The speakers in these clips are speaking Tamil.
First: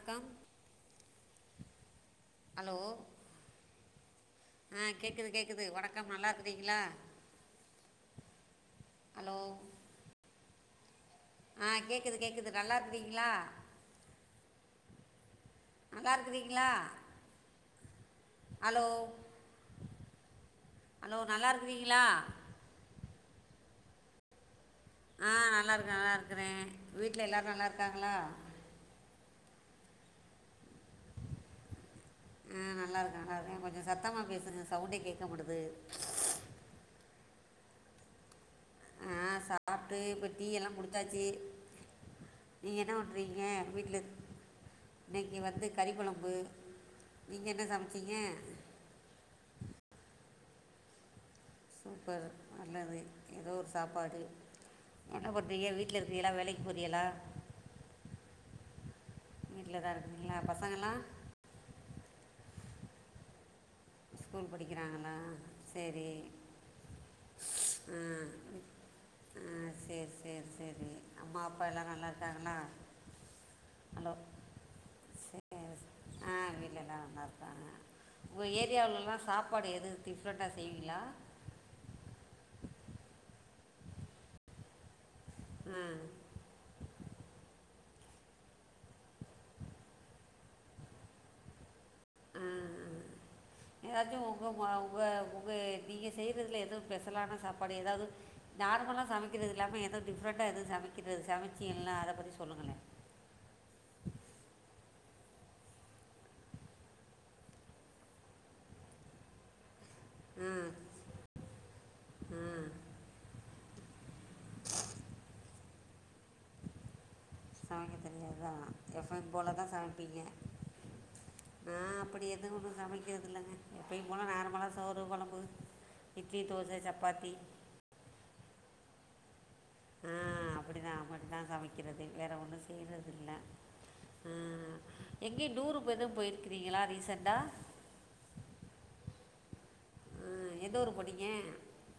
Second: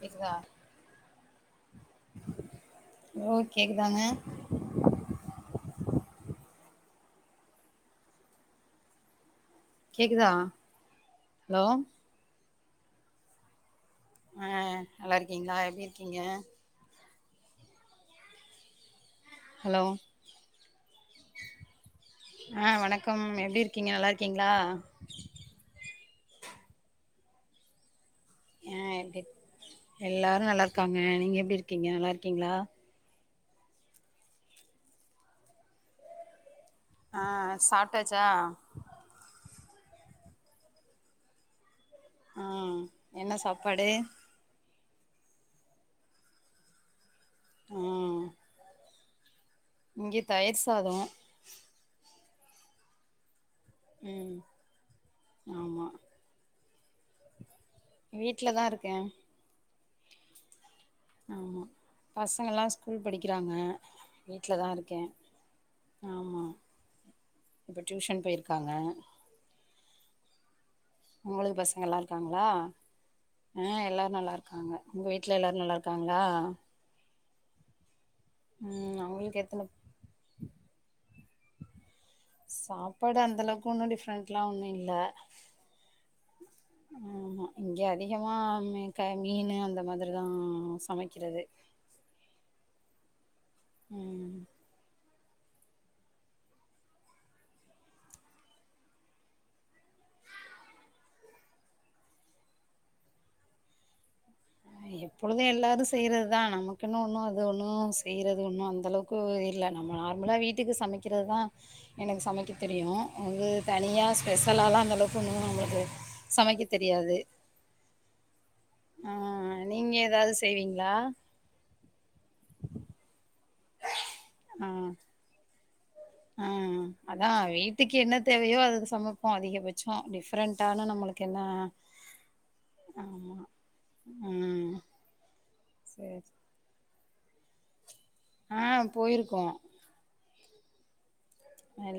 வணக்கம் கேக்குதா ஹலோ ஓ கேக்குதாங்க ஆ கேக்குது கேக்குது வணக்கம் நல்லா இருக்குறீங்களா ஹலோ கேக்குதா ஹலோ கேக்குது கேக்குது நல்லா இருக்கீங்களா ஆ நல்லா இருக்கீங்களா எப்டி நல்லா இருக்கீங்க இருக்குறீங்களா ஹலோ ஹலோ ஹலோ நல்லா இருக்கிறீங்களா ஆ வணக்கம் எப்டி இருக்கீங்க நல்லா இருக்கீங்களா ஆ நல்லாருக்க நல்லா இருக்கிற வீட்ல எல்லாரும் நல்லா இருக்காங்களா எ எப்டி எல்லாரும் நல்லா இருக்காங்க நீங்க எப்டி இருக்கீங்க நல்லா இருக்கீங்களா நா நல்லாருக்க கொஞ்சோ சத்தமாக பேசுங்க சவுண்டே கேட்க மாட்டுது ஆ சாப்ட்டாச்சா ஆ சாப்ட்டு இப்ப டீ எல்லாம் குடிச்சாச்சு ஆ நீங்க என்ன பண்றீங்க வீட்ல இன்னைக்கி வந்து கறி குழம்பு நீங்க என்ன ஆ சமச்சீங்க இங்க தயிர் சாதோ சூப்பர் நல்லதே ஏதோ ஒரு சாப்பாடு ம் என்ன பண்றீங்க ஆமா வீட்ல இருக் கிங்கலா வேலைக்கு போரியலா வீட்லதான் இருக்கேன் வீட்ல தான் இருக்கிங்களா பசங்களா ஆமாம பசங்கள்லாம் ஸ்கூல் படிக்கிறாங்க ஸ்கூல் வீட்ல தான் இருக்கே படிக்கிறாங்களா சரி ஆமா இப்போ ஆ டியூஷன் போய்ருக்காங்க ஆ சேர் சேர் சேரி உங்களுக்கு பசங்கல்லா இருக்காங்களா ஆ ஹலோ எல்லாரும் நல்லா இருக்காங்க உங்க வீட்ல எல்லாரும் நல்லா இருக்காங்களா எல்லா நல்லா இருக்காங்க உங்க ம் ஏரியாவில்லலாம் அவங்களுக்கு எத்தன சாப்பாடு எதும் டிஃப்ரெண்ட்டா செய்வீங்களா சாப்பாடு அந்த அளவுக்கு ஒன்னு டிஃப்ரெண்ட்லாம் ஒண்ணும் இல்ல அ ஆமா இங்க அதிகமா மீ க மீன்னு அந்த மாதிரி தா சமைக்கிறது ஆ ஏதாச்சும் ம் உங்க ம உங்க உங்க எ நீங்க செய்றதுல எது ஸ்பெஷலான சாப்பாடு எதாது நார்மலா சமைக்கிறது இல்லாம எதோ டிஃப்ரெண்டா எதும் சமைக்கிறது சமைச்சிங்கன்னா அத பத்தி சொல்லுங்களேன் எப்பொழுதும் எல்லாரும் செய்யறது தான் நமக்கு என்னு ஒண்ணும் அது ஒண்ணும் செய்றது ஒண்ணும் அந்த அளவுக்கு இல்ல நம்ம ஆ நம்மளா ம் வீட்டுக்கு சமைக்கிறதுதான் எனக்கு சமைக்க ம் தெரியு அது தனியா ஸ்பெஷலாலா அந்தளவுக்கு இன்னும் நம்மளுக்கு சமைக்க தெரியாது சமைக்க தெரியாதுதா ஆ எப்பயு போல தான் நீங்க சமைப்பீங்க ஏதாவது செய்வீங்களா நா அப்டே எது ஒன்னும் சமைக்கிறதில்லங்க எப்பயும் போல ஆ நார்மலா சோறு குழம்பு இட்லி தோச சப்பாத்தி த்தைக்கு என்ன தேவையோ அதுக்கு சமைப்போம் அதிகபட் ஆ அப்படிதா அப்படித்தா சமைக்கிறது வேற ஒண்ணு செய்றது இல்ல ஆமா ஆ ம் எங்கேயும் டூரு எதும் சேரி போயிருக்கிறீங்களா ரீசெண்டா ஆ போயிருக்கோ ஆ எந்த ஊரு போனீங்க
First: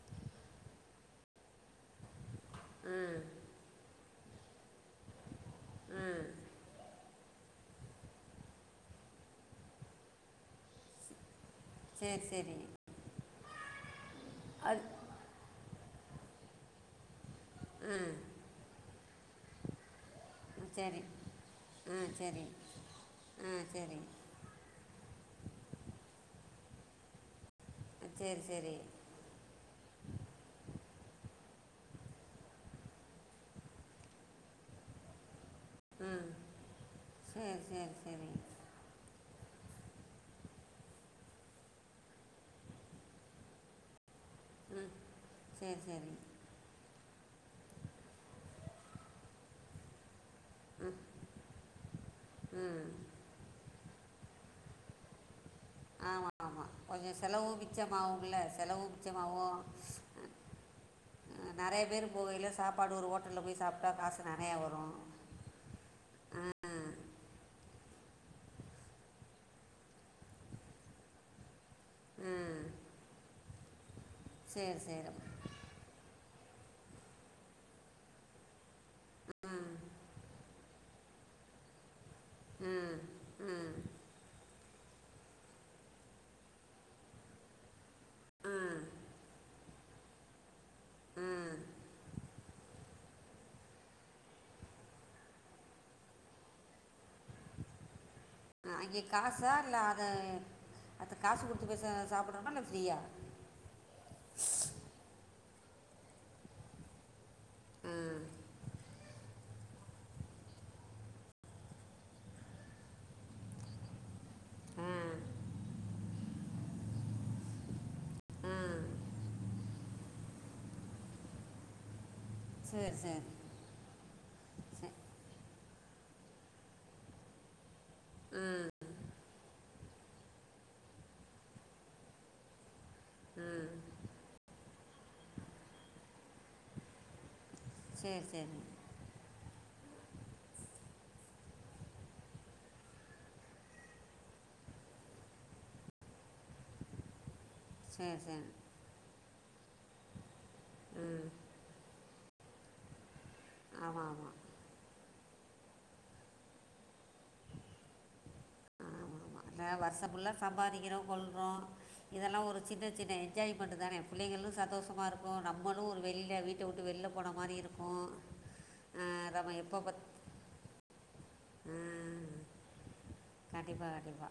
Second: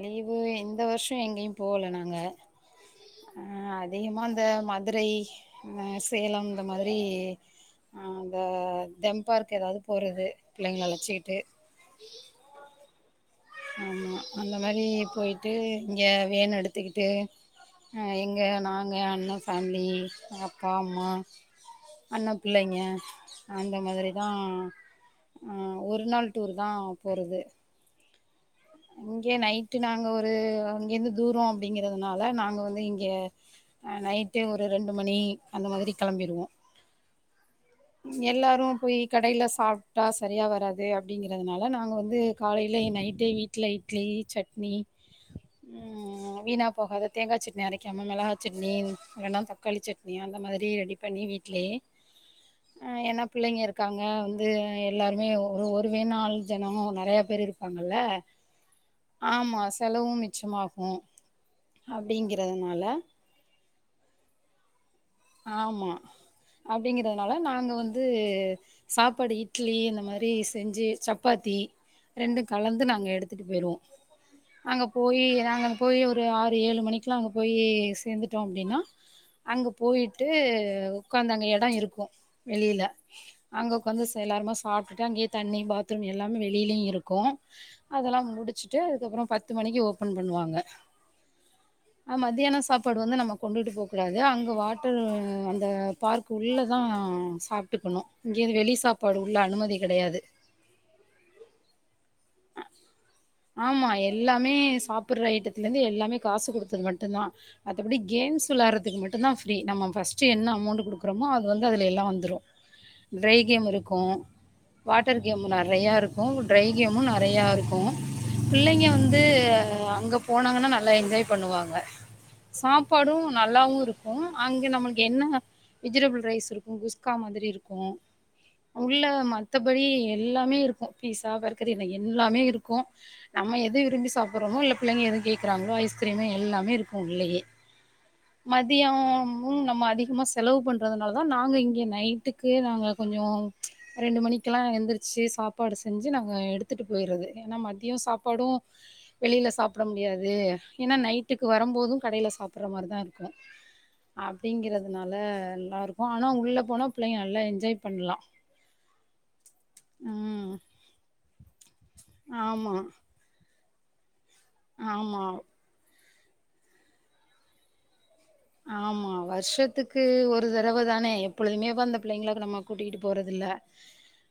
லீவு இந்த வருஷம் எங்கேயு போகல நாங்க ஆ அ அதிகமா இந்த மதுரை அ சேலம் அந்த மாதிரி ஆ அந்த தெம்பார்க் ஏதாவது போறது பிள்ளைங்கள அழச்சிக்கிட்டு சேரி சேரி ஆமா அந்த மாரி போயிட்டு இங்க வேன் எடுத்துக்கிட்டு ஆ இங்க நாங்க அண்ண ஃபேமிலி அப்பா சரி அம்மா ஆ அண்ண சரி பிள்ளைங்க ஆ அந்த சரி மாதிரிதா ஆ ஒரு நாள் டூர் தா போறது சேரி சேரி இங்க நைட்டு நாங்க ஒரு இங்கேருந்து தூரம் அப்டிங்கிறதுனால நாங்க வந்து இங்க ஆ நைட்டு ஒரு ரெண்டு மணி அந்த மாதிரி கிளம்பிடுவோ உம் உம் எல்லாரும் போய் கடையில சாப்ட்டா சரியா வராதே அப்டிங்கிறதுனால நாங்க வந்து காலையில நைட்டே வீட்ல இட்லி சட் னி ம் சரி சரி உம் வீணா போகாத தேங்கா சட்னி அரைக்காம மிளகா சட்னி இல்லன்னா தக்காளி சட்னி அந்த மாதிரி ரெடி பண்ணி வீட்லயே உம் அ ஏன்னா பிள்ளைங்க இருக்காங்க வந்து எல்லாருமே ஒரு ஒரு வே ஆமாம் நாள் ஆமாம் ஜனமும் கொஞ்சம் நிறைய பேர் செலவு இருப்பாங்கல்ல மிச்சமாகும்ல செலவு மிச்சமாகும் ஆமா செலவும் மிச்சமா உம் அ நெறய பேர் போகையில சாப்பாடு ஒரு ஹோட்டல போய் சாப்ட்டா காசு நெறயா வரும் ஆமா ஆ அப்டிங்கிறதுனால நாங்க வந்து சாப்பாடு இட்லி இந்த மாதிரி செஞ்சு சப்பாத்தி ரெண்டும் ம் கலந்து நாங்க எடுத்துட்டு போயிருவோ சரி அங்க சரி போய் நாங்க போய் ஒரு ஆறு ஏழு மணிக்கெல்லா அங்க போய் சேர்ந்துட்டோ அப்டின்னா அங்க ம் போயிட்டு உக்காந்து அங்க இடம் இருக்கும் வெளியில ம் அங்க ம் உக்காந்து எல்லாருமே சாப்ட்டுட்டு அங்கேயே தண்ணி பாத்ரூம் எல்லாமே வெளியிலயே இருக்கும் அதெல்லா முடிச்சுட்டு ம் அதுக்கப்புறம் பத்து மணிக்கு ஓபன் பண்ணுவாங்க ம் ஆ மத்தியானம் சாப்பாடு வந்து நம்ம கொண்டுட்டு போ கூடாது அங்க வா ட்டு அந்த பார்க் உள்ள தா ஆ சாப்ட்டுக்கணு இங்கே வெளி அங்கே சாப்பாடு உள்ள அனுமதி கிடையாது அப்ப காசு குடுத்து போய் சாப்டனுமா இல்ல ஃப்ரீயா ஆமா எல்லாமே சாப்டுற ஐட்டத்துல இருந்து எல்லாமே காசு குடுத்தது மட்டும் தா ஆ மத்தபடி கேம்ஸ் விளாடுறதுக்கு மட்டும் தா ஃப்ரீ நம்ம ஃபர்ஸ்ட் ட்டு என்ன அமௌண்ட் குடுக்குறோமோ அது வந்து அதுல எல்லா வந்துரும் ட்ரை கேம் இருக்கும் வாட்டர் கேம் நிறைய இருக்கும் ட்ரை கேமு நிறைய இருக்கும் பிள்ளைங்க வந்து அங்க போனாங்கன்னா நல்லா என்ஜாய் பண்ணுவாங்க சரி சரி சாப்பாடும் நல்லாவு இருக் கும் அங்க சரி நம்மளுக்கு என்ன வெஜிடபிள் ரைஸ் இருக்கும் குஸ்கா மாதிரி இருக்கும் ம் உள்ள மத்த படி எல்லாமே இருக்கும் பீஸா பர்க்கரூ இந்த எல்லாமே இருக்கும் ஆ நம்ம எத விரம்பி சாப்புட்றமோ இல்ல பிள்ளைங்க எது கேட்கிறாங்களோ ஐஸ்கிரீமு எல்லாமே இருக்கு உள்ளயே சரி சரி மதியோம் ம் நம்ம அதிகமா செலவு பண்றதுனால தா நாங்க இங்க நைட்டுக்கு நாங்க கொஞ்சோ ரெண்டு மணிக்கெல்லா எந்திரிச்சு சாப்பாடு செஞ்சு நாங்க எடுத்துட்டு போயிறது ஏன்னா ம த்தியோ சரி சாப்பாடு சரி வெளில சாப்ட முடியாது ஏன்னா நைட்டுக்கு ஆ வரம்போது கடையில சாப் வர மாரிதா இருக்கு ஆமாம் ஆமாம் அப்படிங்கறது அதுனால நல்லா இருக்கு ஆனா உள்ள போனா பிள்ளைங்க நல்லா என்ஜாய் பண்லா அ வர்ஷ ஃபுள்ளா ம் சம்பாதிக்கிறோ கொள்றோ இதெல்லா ஒரு ஆமா சின்ன சின் என்ஜாய்மெண்டு தானே பிள்ளைகளு சந்தோஷமா ஆமா இருக்கு நம் மளு ஒரு வெளியில வீட்ட விட்டு வெளியில போன மாரி இருக்கு ஆமா வர்ஷத்துக்கு ஒரு தடவ தானே எப்பொழுதுமேவா இந்த பிள்ளைங்களா நம்ம கூட்டிட்டு கண்டிப்பா கண்டிப்பா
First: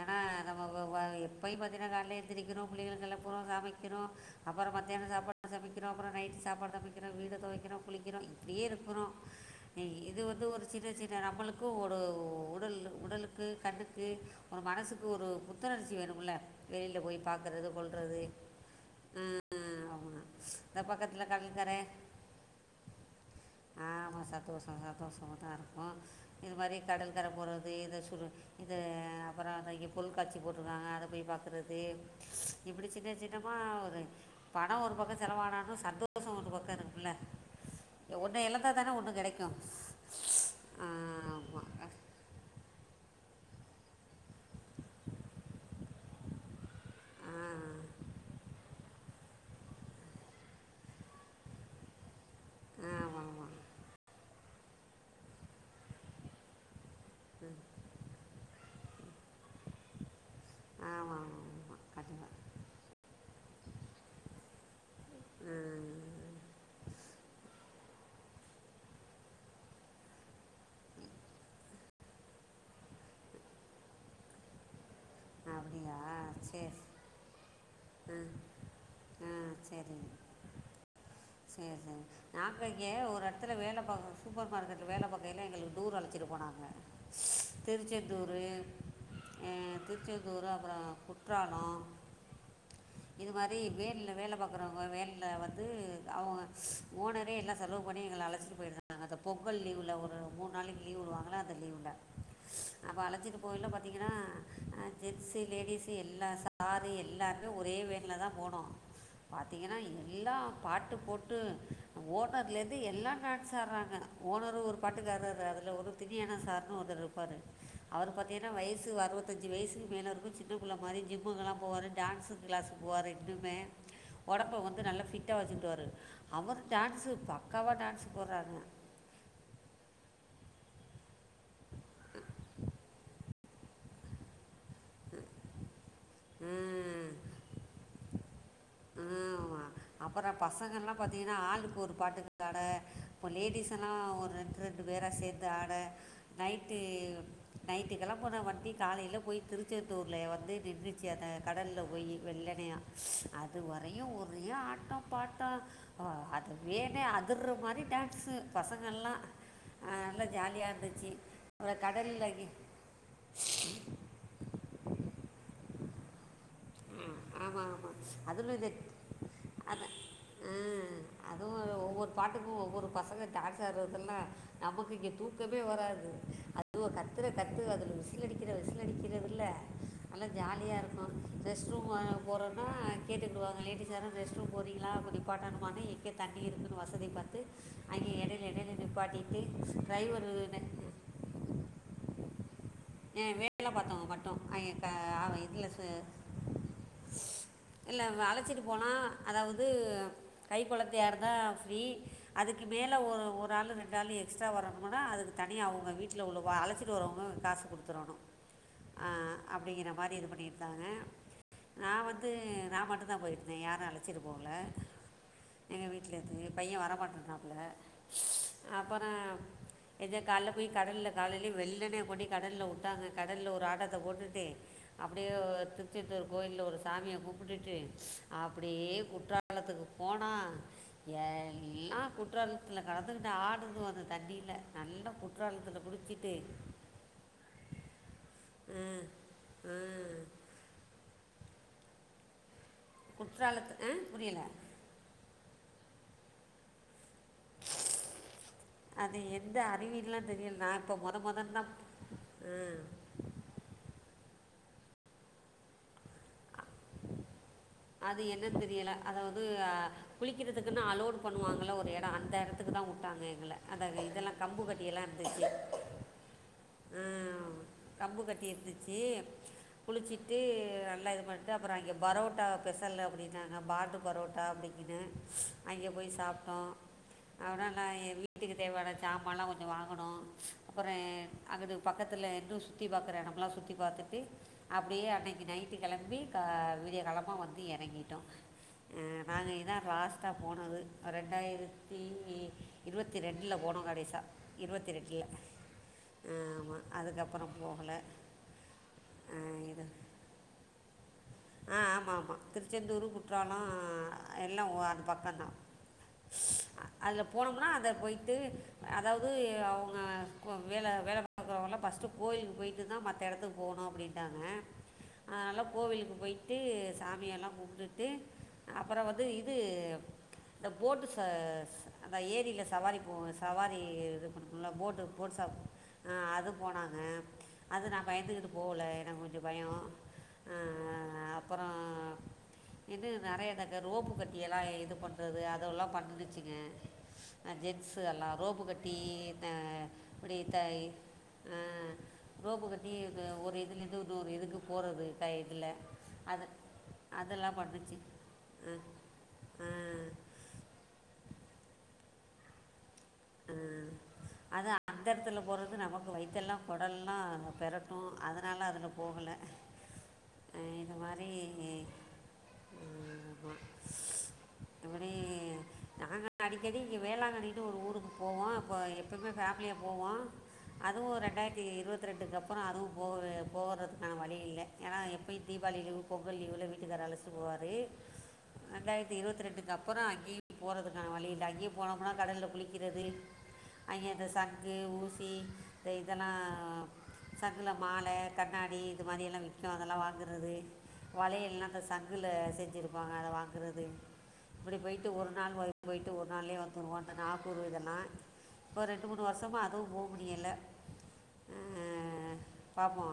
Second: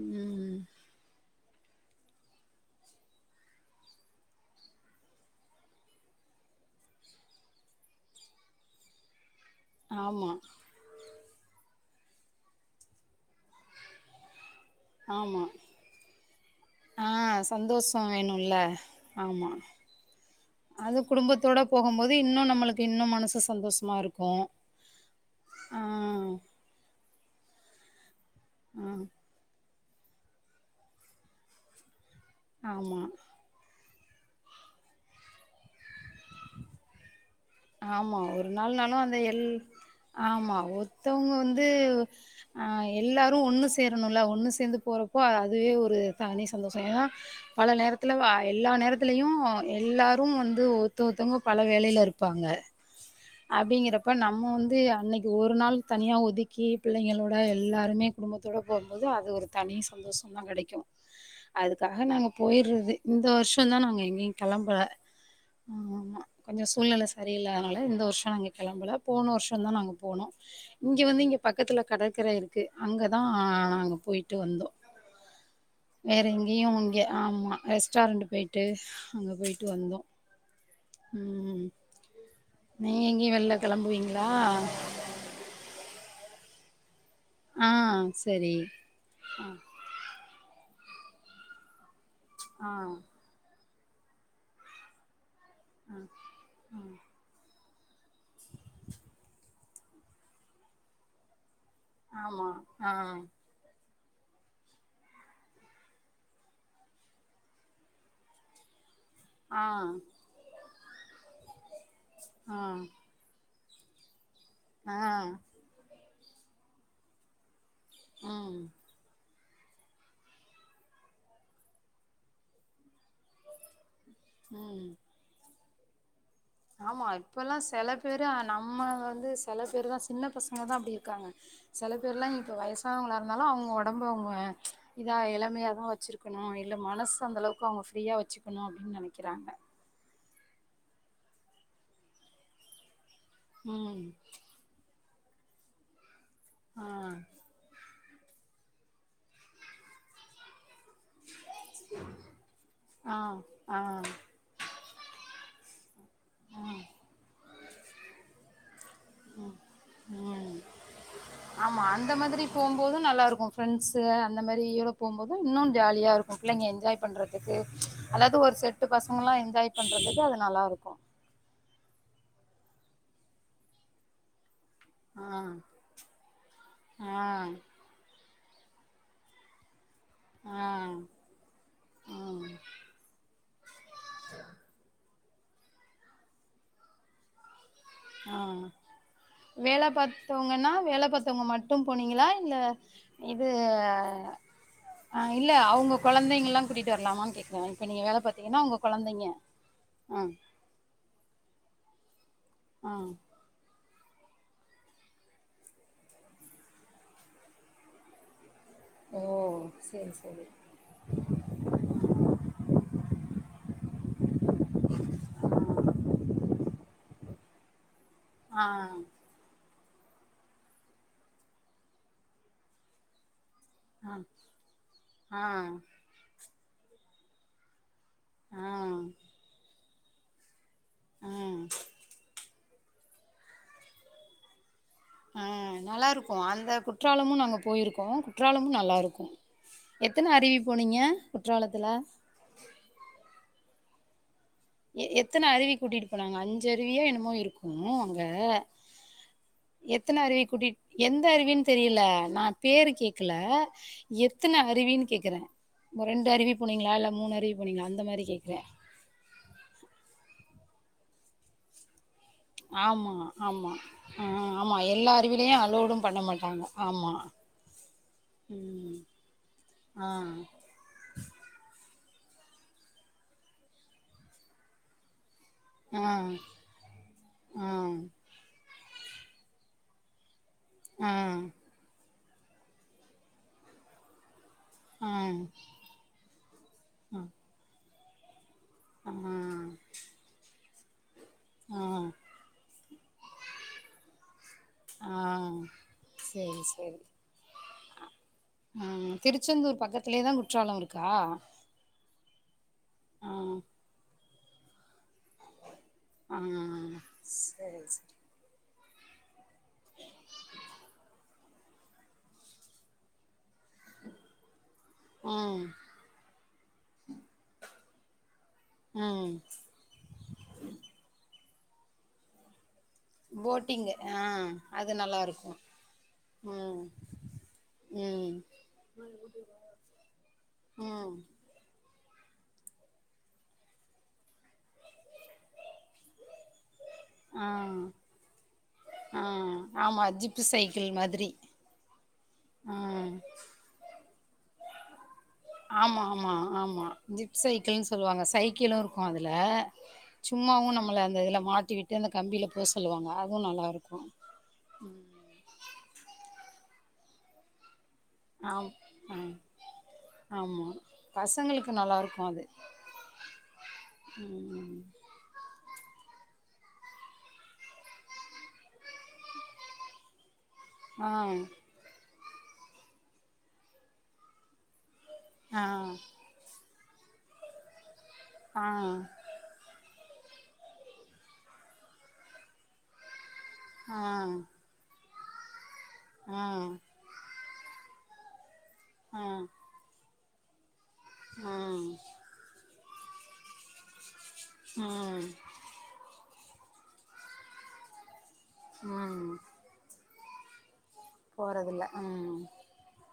ஏன்னா ம் நம்ம வ ப்ப எப்பயு பார்த்தீங்கனா கால்ல எந்திரிக்கரோ புள்ளைங்களக கெளப்பரோ சமைக்கணு அப்றோ மத்தியானோ சாப்பாடு சமைக்கிறோ அப்றோ நைட்டு் சாப்பாடு சமைக்கிறோ வீட தொடைக்கிறோ குளிக்கிறோ இப்டியே இருக்குறோ இ இது ஆமா வந்து ஒரு சின்ன சின்ன நம்மளுக்கு ஒரு உடல் உடலுக்கு கண்ணுக்கு ஒரு மனசுக் ஒரு ஆமா புத்துணர்ச்சி வேணும்ல வெளியில் ஆ போய் பாக்கறது சந்தோஷோ கொள்றது வேணுல்ல அ ஆமா அ ஆமா த அது பக்கத்தில கடல் குடும்பத்தோட கற போகும்போது இன்னு நம்மளுக்கு இன்னு மனசு சந்தோஷமா ஆமா இருக்கு சந்தோஷந்தா சந்தோஷமா தா ஆ இருக்கு இது மாரி கடல் கர போறது இதை சுடு இது ஆ அப்புற அத பொருள்காட்சி போட்ருக்காங்க அத போய் பாக்குறது இப்டி ஆமா சின்ன சின்ன மா ஒரு பணோ ஒரு பக்கோ செலவானாலு சந்தோஷோ ஒரு பக்கோ இருக்குல்ல ஆமா ஒன்று ஒரு இழந்தால் தானே நாள்னாலு அந்த ஒன்று எல் கிடைக்கும் ஆமா ஒருத்தவங்க வந்து ஆமாம் ஆ எல்லாரு ஒண்ணு சேரணுல்ல ஒண்ணு சே ந்து போறப்போ அதுவே ஒரு தனி சந்தோஷோ ஏன்னா ஆ பல ஆமாம் நேரத் இல்ல வா எல்லா நேரத்துலயு எல்லாரு வந்து ஒருத்த ஒருத்தவங்க பல வேலயில இருப்பாங்க ஆமா அப்படிங்கறப்ப நம்ம வந்து அன்னிக்கு ஒரு நாள் தனியா ஒதுக் க்கி பிள்ளைங்களோட எல்லாருமே குடும்பத்தோட போவும்போது அது ஒரு தனி சந்தோஷோ கெடைக்கு ஆமாம் ஆமாம் அதுக்காக நாங்க கண்டிப்பாக போயிட்றது இந்த வர்ஷோந்தா நாங்க எங்கேயு கெளம்பல ஆமா கொஞ்சோ சூழ்நெல செரியில்ல அதனால இந்த வர்ஷோ நாங்க கெளம்பல போன வர்ஷோதா நாங்க போனோ இங்க வந்து இங்க பக்கத்துல கடற்கரை இருக்கு அங்கதா நாங்க போயிட்டு வந்தோ அப்படியா வேற எங்கேயு சரி இங்க ஆமா ஆ ரெஸ்டாரண்டு போயிட்டு அங்க ஆ போயிட்டு வந்தோ செரி செரி நாங்க இங்க நீங்க ஒரு எங்கேயும் எடத்துல வெளில வேல பாக்குறோ கிளம்புவீங்களா சூப்பர் மார்க்கெட்ல வேல பாக் எல்லா எங்கள டூர் அழச்சிட்டு போனாங்க ஆ திருச்செந்தூரு சரி அ திருச்செந்தூரு அப்பறோ குற்றாலோ ஆ இது மாரி வேல்ல வேல பாக்குறவங்க வேல்ல வந்து ஆ அவுங்க ஓ ஓனரே எல்லா செலவு உடனே எங்கள அழச்சிட்டு போயிருந்தாங்க அந்த பொங்கல் லீவில ஒரு மூணு நாளைக்கு லீ்வு விடுவாங்கள அந்த லீவுல ஆமா ஆ ஆ இப்போ எல்லா பாத்தீங்கனா ஜென்ஸ்ஸு லேடிஸு எல்லா சாரு எல்லாருமே ஒரே வேன்லதா போனோ ஆ பாத்திங்கன்னா எல்லாம் பாட்டு போட்டு ஓனர்ல ஆ இருந்து எல்லா டான்ஸ் ஆடுறாங்க ஓனரும் ஒரு ஆ பாட்டுக்கு ஆடுறாரு அது நல்ல ஒரு திணியான சார்னு ஒருத்தர் இருப்பாரு அவர் பாத்தீங்கன்னா ம் வயசு அறுவத்தஞ்சு வயசுக்கு மேல இருக்கு சின்னப்புள்ள மாரி ஜிம்முக்குல்லா போவாரு டான்ஸு கிளாஸுக்கு போவாரு இன்னுமே உடம்ப வந்து ம் நல்லா ஃபிட்டா வச்சுக்குவாரு ஆமா இப்பல்லா செல பேரு போடுறாங்க நம்ம வந்து செல பேரு தா செல சின்ன பசங்கதா அப்டி இருக்காங்க சில பேர்லா இப்ப வயசானவங்களா இருந்தாலு அவுங்க உடம்பு அவுங்க இதா எளமையா தா வச்சிருக்கணு இல்ல ம். மனசு அந்தளவுக்கு அவுங்க ஃப்ரீயா வச்சுக்கணு அப்டின் நினைக்கிறாங்க அப்புற பசங்கள்லா பாத்திங்கன்னா ஆளுக்கு ஒரு பாட்டுக்கு ஆட லேடீஸ் எல்லா ம் ஒரு ரெண்டு பேரா சேர்ந்து ஆட நைட்டு ஆ நைட் விடியற்காலையில போனா வண்டி காலையில போயி திருச்செந்தூர்ல வந்து நின்னுச் சி அத கடல்ல போயி வெள்ளனையா ஆ ஆ அதுவரையு ஒரு நிறைய ஆட்டம் பாட்டோ அது வேனே அதிர்ற மாரி டான்ஸு பசங்கள்லா உம் ஆமா அப்புறம் அந்த மாதிரி கடலில் போகும் போது நல்லா இருக்கு ஃப்ரெண்ட்ஸு அந்த மாதிரி இருக் போகும்போது இன்னு ஜாலியா இருக்கு புள்ளைங்க என்ஜாய் பண்ணுறதுக்கு ஆமாம் ஆமாம் அதாவது ஒரு அதிலும் இந்த செட்டு பசங்கள்லா என்ஜாய் பண்றதுக்கு அது நல்லாருக்கு அதுவு ஒவ்வொரு பாட்டுக்கும் ஒவ்வொரு பசங்க டான்ஸ் ஆட்றதெல்லா நமக்கு இங்க ஆ தூக்கமே வராது அதுவ கத்துற ஆ கத்து அதுல விசி விசில் அடிக்கிற விசில் அடிக்கிறதுல நல்ல ஜாலியா ஆ இருக்கு ரெஸ்ட் ஆ ரூமுக் போறோன்னா கேட்டுகிடுவாங்க லேடீஸ் யாரு ரெஸ்ட ரூம் போரீங்களா நிப்பாட்டனுமானு எங்க தண்ணி இருக்குன்னு வசதி பாத்து அங்க ஆ எடையில எடையில நிப்பாட்டிட்டு வேல டிரைவரு பாத்தவங்கன்னா வேல பாத்தவங்க மட் டும் போனீங்களா இல்ல ஏ இது வேல பாத்தவுங்க மட்டு அங்க ஆ இல்ல இதுல அவங்க கொழந்தைங்கல்லா கூட்டிட்டு வரலாமான்னு கேக்குறே இப்ப நீங்க இல்ல வேல அழச்சிட்டு பாத்தீங்கன்னா உங்க போலா கொழந்தைங்க அதாவது ஆ கைக்குழந்தையா இருந்தா ஃப்ரீ அதுக்கு ஆ மேல ஒரு ஒரு ஆளு ரெ ண்டுநாளு எக்ஸ்ட்ரா வரணும்னா அதுக்கு தனியா அவுங்க வீட்ல உள்ளவ அழச்சிட்டுவரவுங்க காசு கொடுத்துடணு ஆ ஓ அப்டிங்கிற சேரி மாரி இது சேரி பண்ணிருந்தாங்க நா வந்து நா மட்டு தா போயிருந்தே யாரு அழச்சிட்டு போகல எங்க வீட்லருந்து பையன் வர மாட்டேனாப்ள ஆ அப்புற எத கால்ல போயி கடல்ல காலைலேயே வெள்ளனே கொண்டி கடல்ல போட்டாங்க கடல்ல ஒரு ஆட்டத்த ஆ போட்டுட்டே அப்டியே ஆ திருச்செத்தூர் கோயில்ல ஒரு சாமிய கும்புடுட்டு ஆ ஆ அப்டியே குற்றாலத்துக்கு போனா எல்லா குற்றாலத்துல கெடந்துக்கிட்டு ஆடுதுக அந்த தண்ணியில நல்ல ஆ நல்லாருக்கு அந்த கு ற்றாலமு நாங்க போயிருக்கோ குற்றாலமு ஆ, நல்லாருக்கு ஆ, எத்தன அருவி போனீங்க குற்றாலத்துல குற்றாலத்துக்கு ஆ புரியல எத்தன அருவி கூட்டிட்டு போனாங்க அஞ்சு அருவியோ என்னமோ இருக்கு அங்க அது எந்த எத்தன அருவின்லாம் அருவி தெரியல கூட்டிட் நான் இப்போ முத எந்த முதன் அருவின்னு தான் தெரியல நா ஆ, பேரு கேக் கல எத்தன அருவின் கேக்குற ஒரு ரெண்டு அருவி போனீங்களா இல்ல மூணு அருவி போனீங்களா அந்த அது மாரி கேக்குறே என்னன்னு தெரியலை அதாவது குளிக்கிறதுக்குன் அலோடு பண்ணுவாங்கள ஒரு இடம் அந்த இடத் த்துக்குதா ஆமா உட்டாங்க எங்கள ஆமா அத ஆ இதெல்லா கம்பு ஆமா கட்டி எல்லா இருந்துச்சு அருவிலயு அலோடும் பண்ண மாட்டாங்க அ ஆமா கம்பு கட்டி ம் இருந்துச்சி ஆ குளிச்சிட்டு எ எல்லா இது பண்ட்டு அப்பறோ அங்கே பரோட்டா ஸ்பெஷல்லு அப்டின்னாங்க பார்த்து பரோட்டா அப்டிஇப்டின்னு அங்கே போய் ஆ சாப்ட்டோம் ஆ ஆ அதனால எ வீ வீட்டுக்கு தேவையான ஜாமாலா கொஞ்சோ வாங்கணு அப்பறே அங்குட்டு பக்கத்துல இன்னு சுத்தி பாக்குற எடம்லா சுத்தி பாத்துட்டு அப்டியே ஆ அன்னிக்கு நைட் டு கெளம்பி விடிய காலம்மா வந்து எறங்கிட்டோ அ ஆ நாங்க இதா லாஸ்ட்டா போனது ஆ ரெண்டாயிரத்தி இருவத்தி ரெண்டுல போனோ கடைசா இருவத்தி ஆ ரெண்டுல அ சேரி ஆமா சேரி அதுக்கப்பறோ போகல ஆ திருச்செந்தூர் பக்கத்திலேதா குற்றால இருக்கா ஆ ஆமா ஆமா திருச்செந்தூரு ஆ குற்றாளோ எல்லா அந்த பக்கந்தா ஆ அதுல போனம்னா சேரி அத சேரி போய் வந்து அதாவது அவுங்க கொ வேல வேல பாக்குறவல்லா பஸ்ட்டு கோய்லுக்கு போய்ட்டுதா மத்த எடத்துகு போணும் அப்டின்ட்டாங்க அதனால ம் கோவிலுக்கு போய்ட்டு சாமியெல்லா கும்டுட்டு அப்பறோ வந்து ம் இது இந்த போட்டு ச அந்த ஏரில சவாரி ஓ‌ சவாரி போட்டிங்கு ஆ இது பண்ணும்ல அது போட்டு போட் நல்லாருக்கு சாப் அ அது ம் போனாங்க அது நா ம் பயந்துக்கிட்டு போல ஏனா கொஞ்சோ பயோ அ ம் அப்பறோ இன்னு நறையா எடம் இருக்கு ரோப்பு கட்டி எல்லா இது பண்றது அதெல்லா பண்ணுச்சிங்க ஆ அ‌ ஜென்சு அல்லாரும் ரோப்பு கட்டி ஆ அ ஆமா இப்டி ஜிப்பு த சைக்கிள் மாதிரி அ ரோப்பு ஆ கட்டி இது ஒரு இதுலேர்ந்து இன்னொரு இதுக்கு போறது ஆமா ஆமா அ ஆமா ஜிப் அதெல்லாம் சைக்கிள்னு பண்ணுச்சு சொல்லுவாங்க சைக்கிளு ஆ இருக்கு அதுல ஆ சும்மாவு நம்மள அந்த இதுல மாட்டிவிட்டு அந்த கம்பில போ சொல்லுவாங்க அதுவு நல்லாருக்கு அதா அந்தரத்துல போறது நமக்கு வைத்தெல்லா குடல்லா பெரட்டு அதனால ஆம் அதுல ஆ போகல ஆமா பசங்களுக்கு நல்லாருக்கு அது ம் மத்தபடி நாங்க அடிக்கடி இங்கே வேளாங்கண்ணினு ஒரு ஊருக்கு போவோ அப்போ எப்பமே பேமிலியா போவோ அதுவு ஆ ரெண்டாயிர்த்தி இருவத்து ரெண்டுக்கு அப்பறோ அதுவு போற போறதுக்கான வழி இல்ல ஏன்னா எ இத் தீபாளி லீவு ஆ பொங்கல் லீவுல வீட்டுக்கார் அழச்ட்டு போவாரே ரெண்டாயர்த்தி இருவத்து ரெண்டுக்கு அப்பறோ எங்கேயு போறதுக்கான வழி இல்ல அங்கயு போனம்னா கடல்ல குளிக் கிறது ஆ அங்கே இந்த சங்கு ஊசி இந்த இதல்லா ஆ ஆ சங்குல மால கண்ணாடி இது மாரியெல்லா ம் விக்கு அதல்லா வாங்குறது வளையல்லா அந்த ம் சங்குல செஞ்சிருப்பாங்க அத வாங்குறது இப்டி போய்ட்டு ம் ஒரு நாள் போய் போய்ட்டு ஒரு நாள்லே வந்துருவோ அந்த நாகூர் இதெல்லா இப்ப ரெண்டு மூணு ம் வர்சமா அதுவு போ முடியல போறதில்ல ம் பாப்போ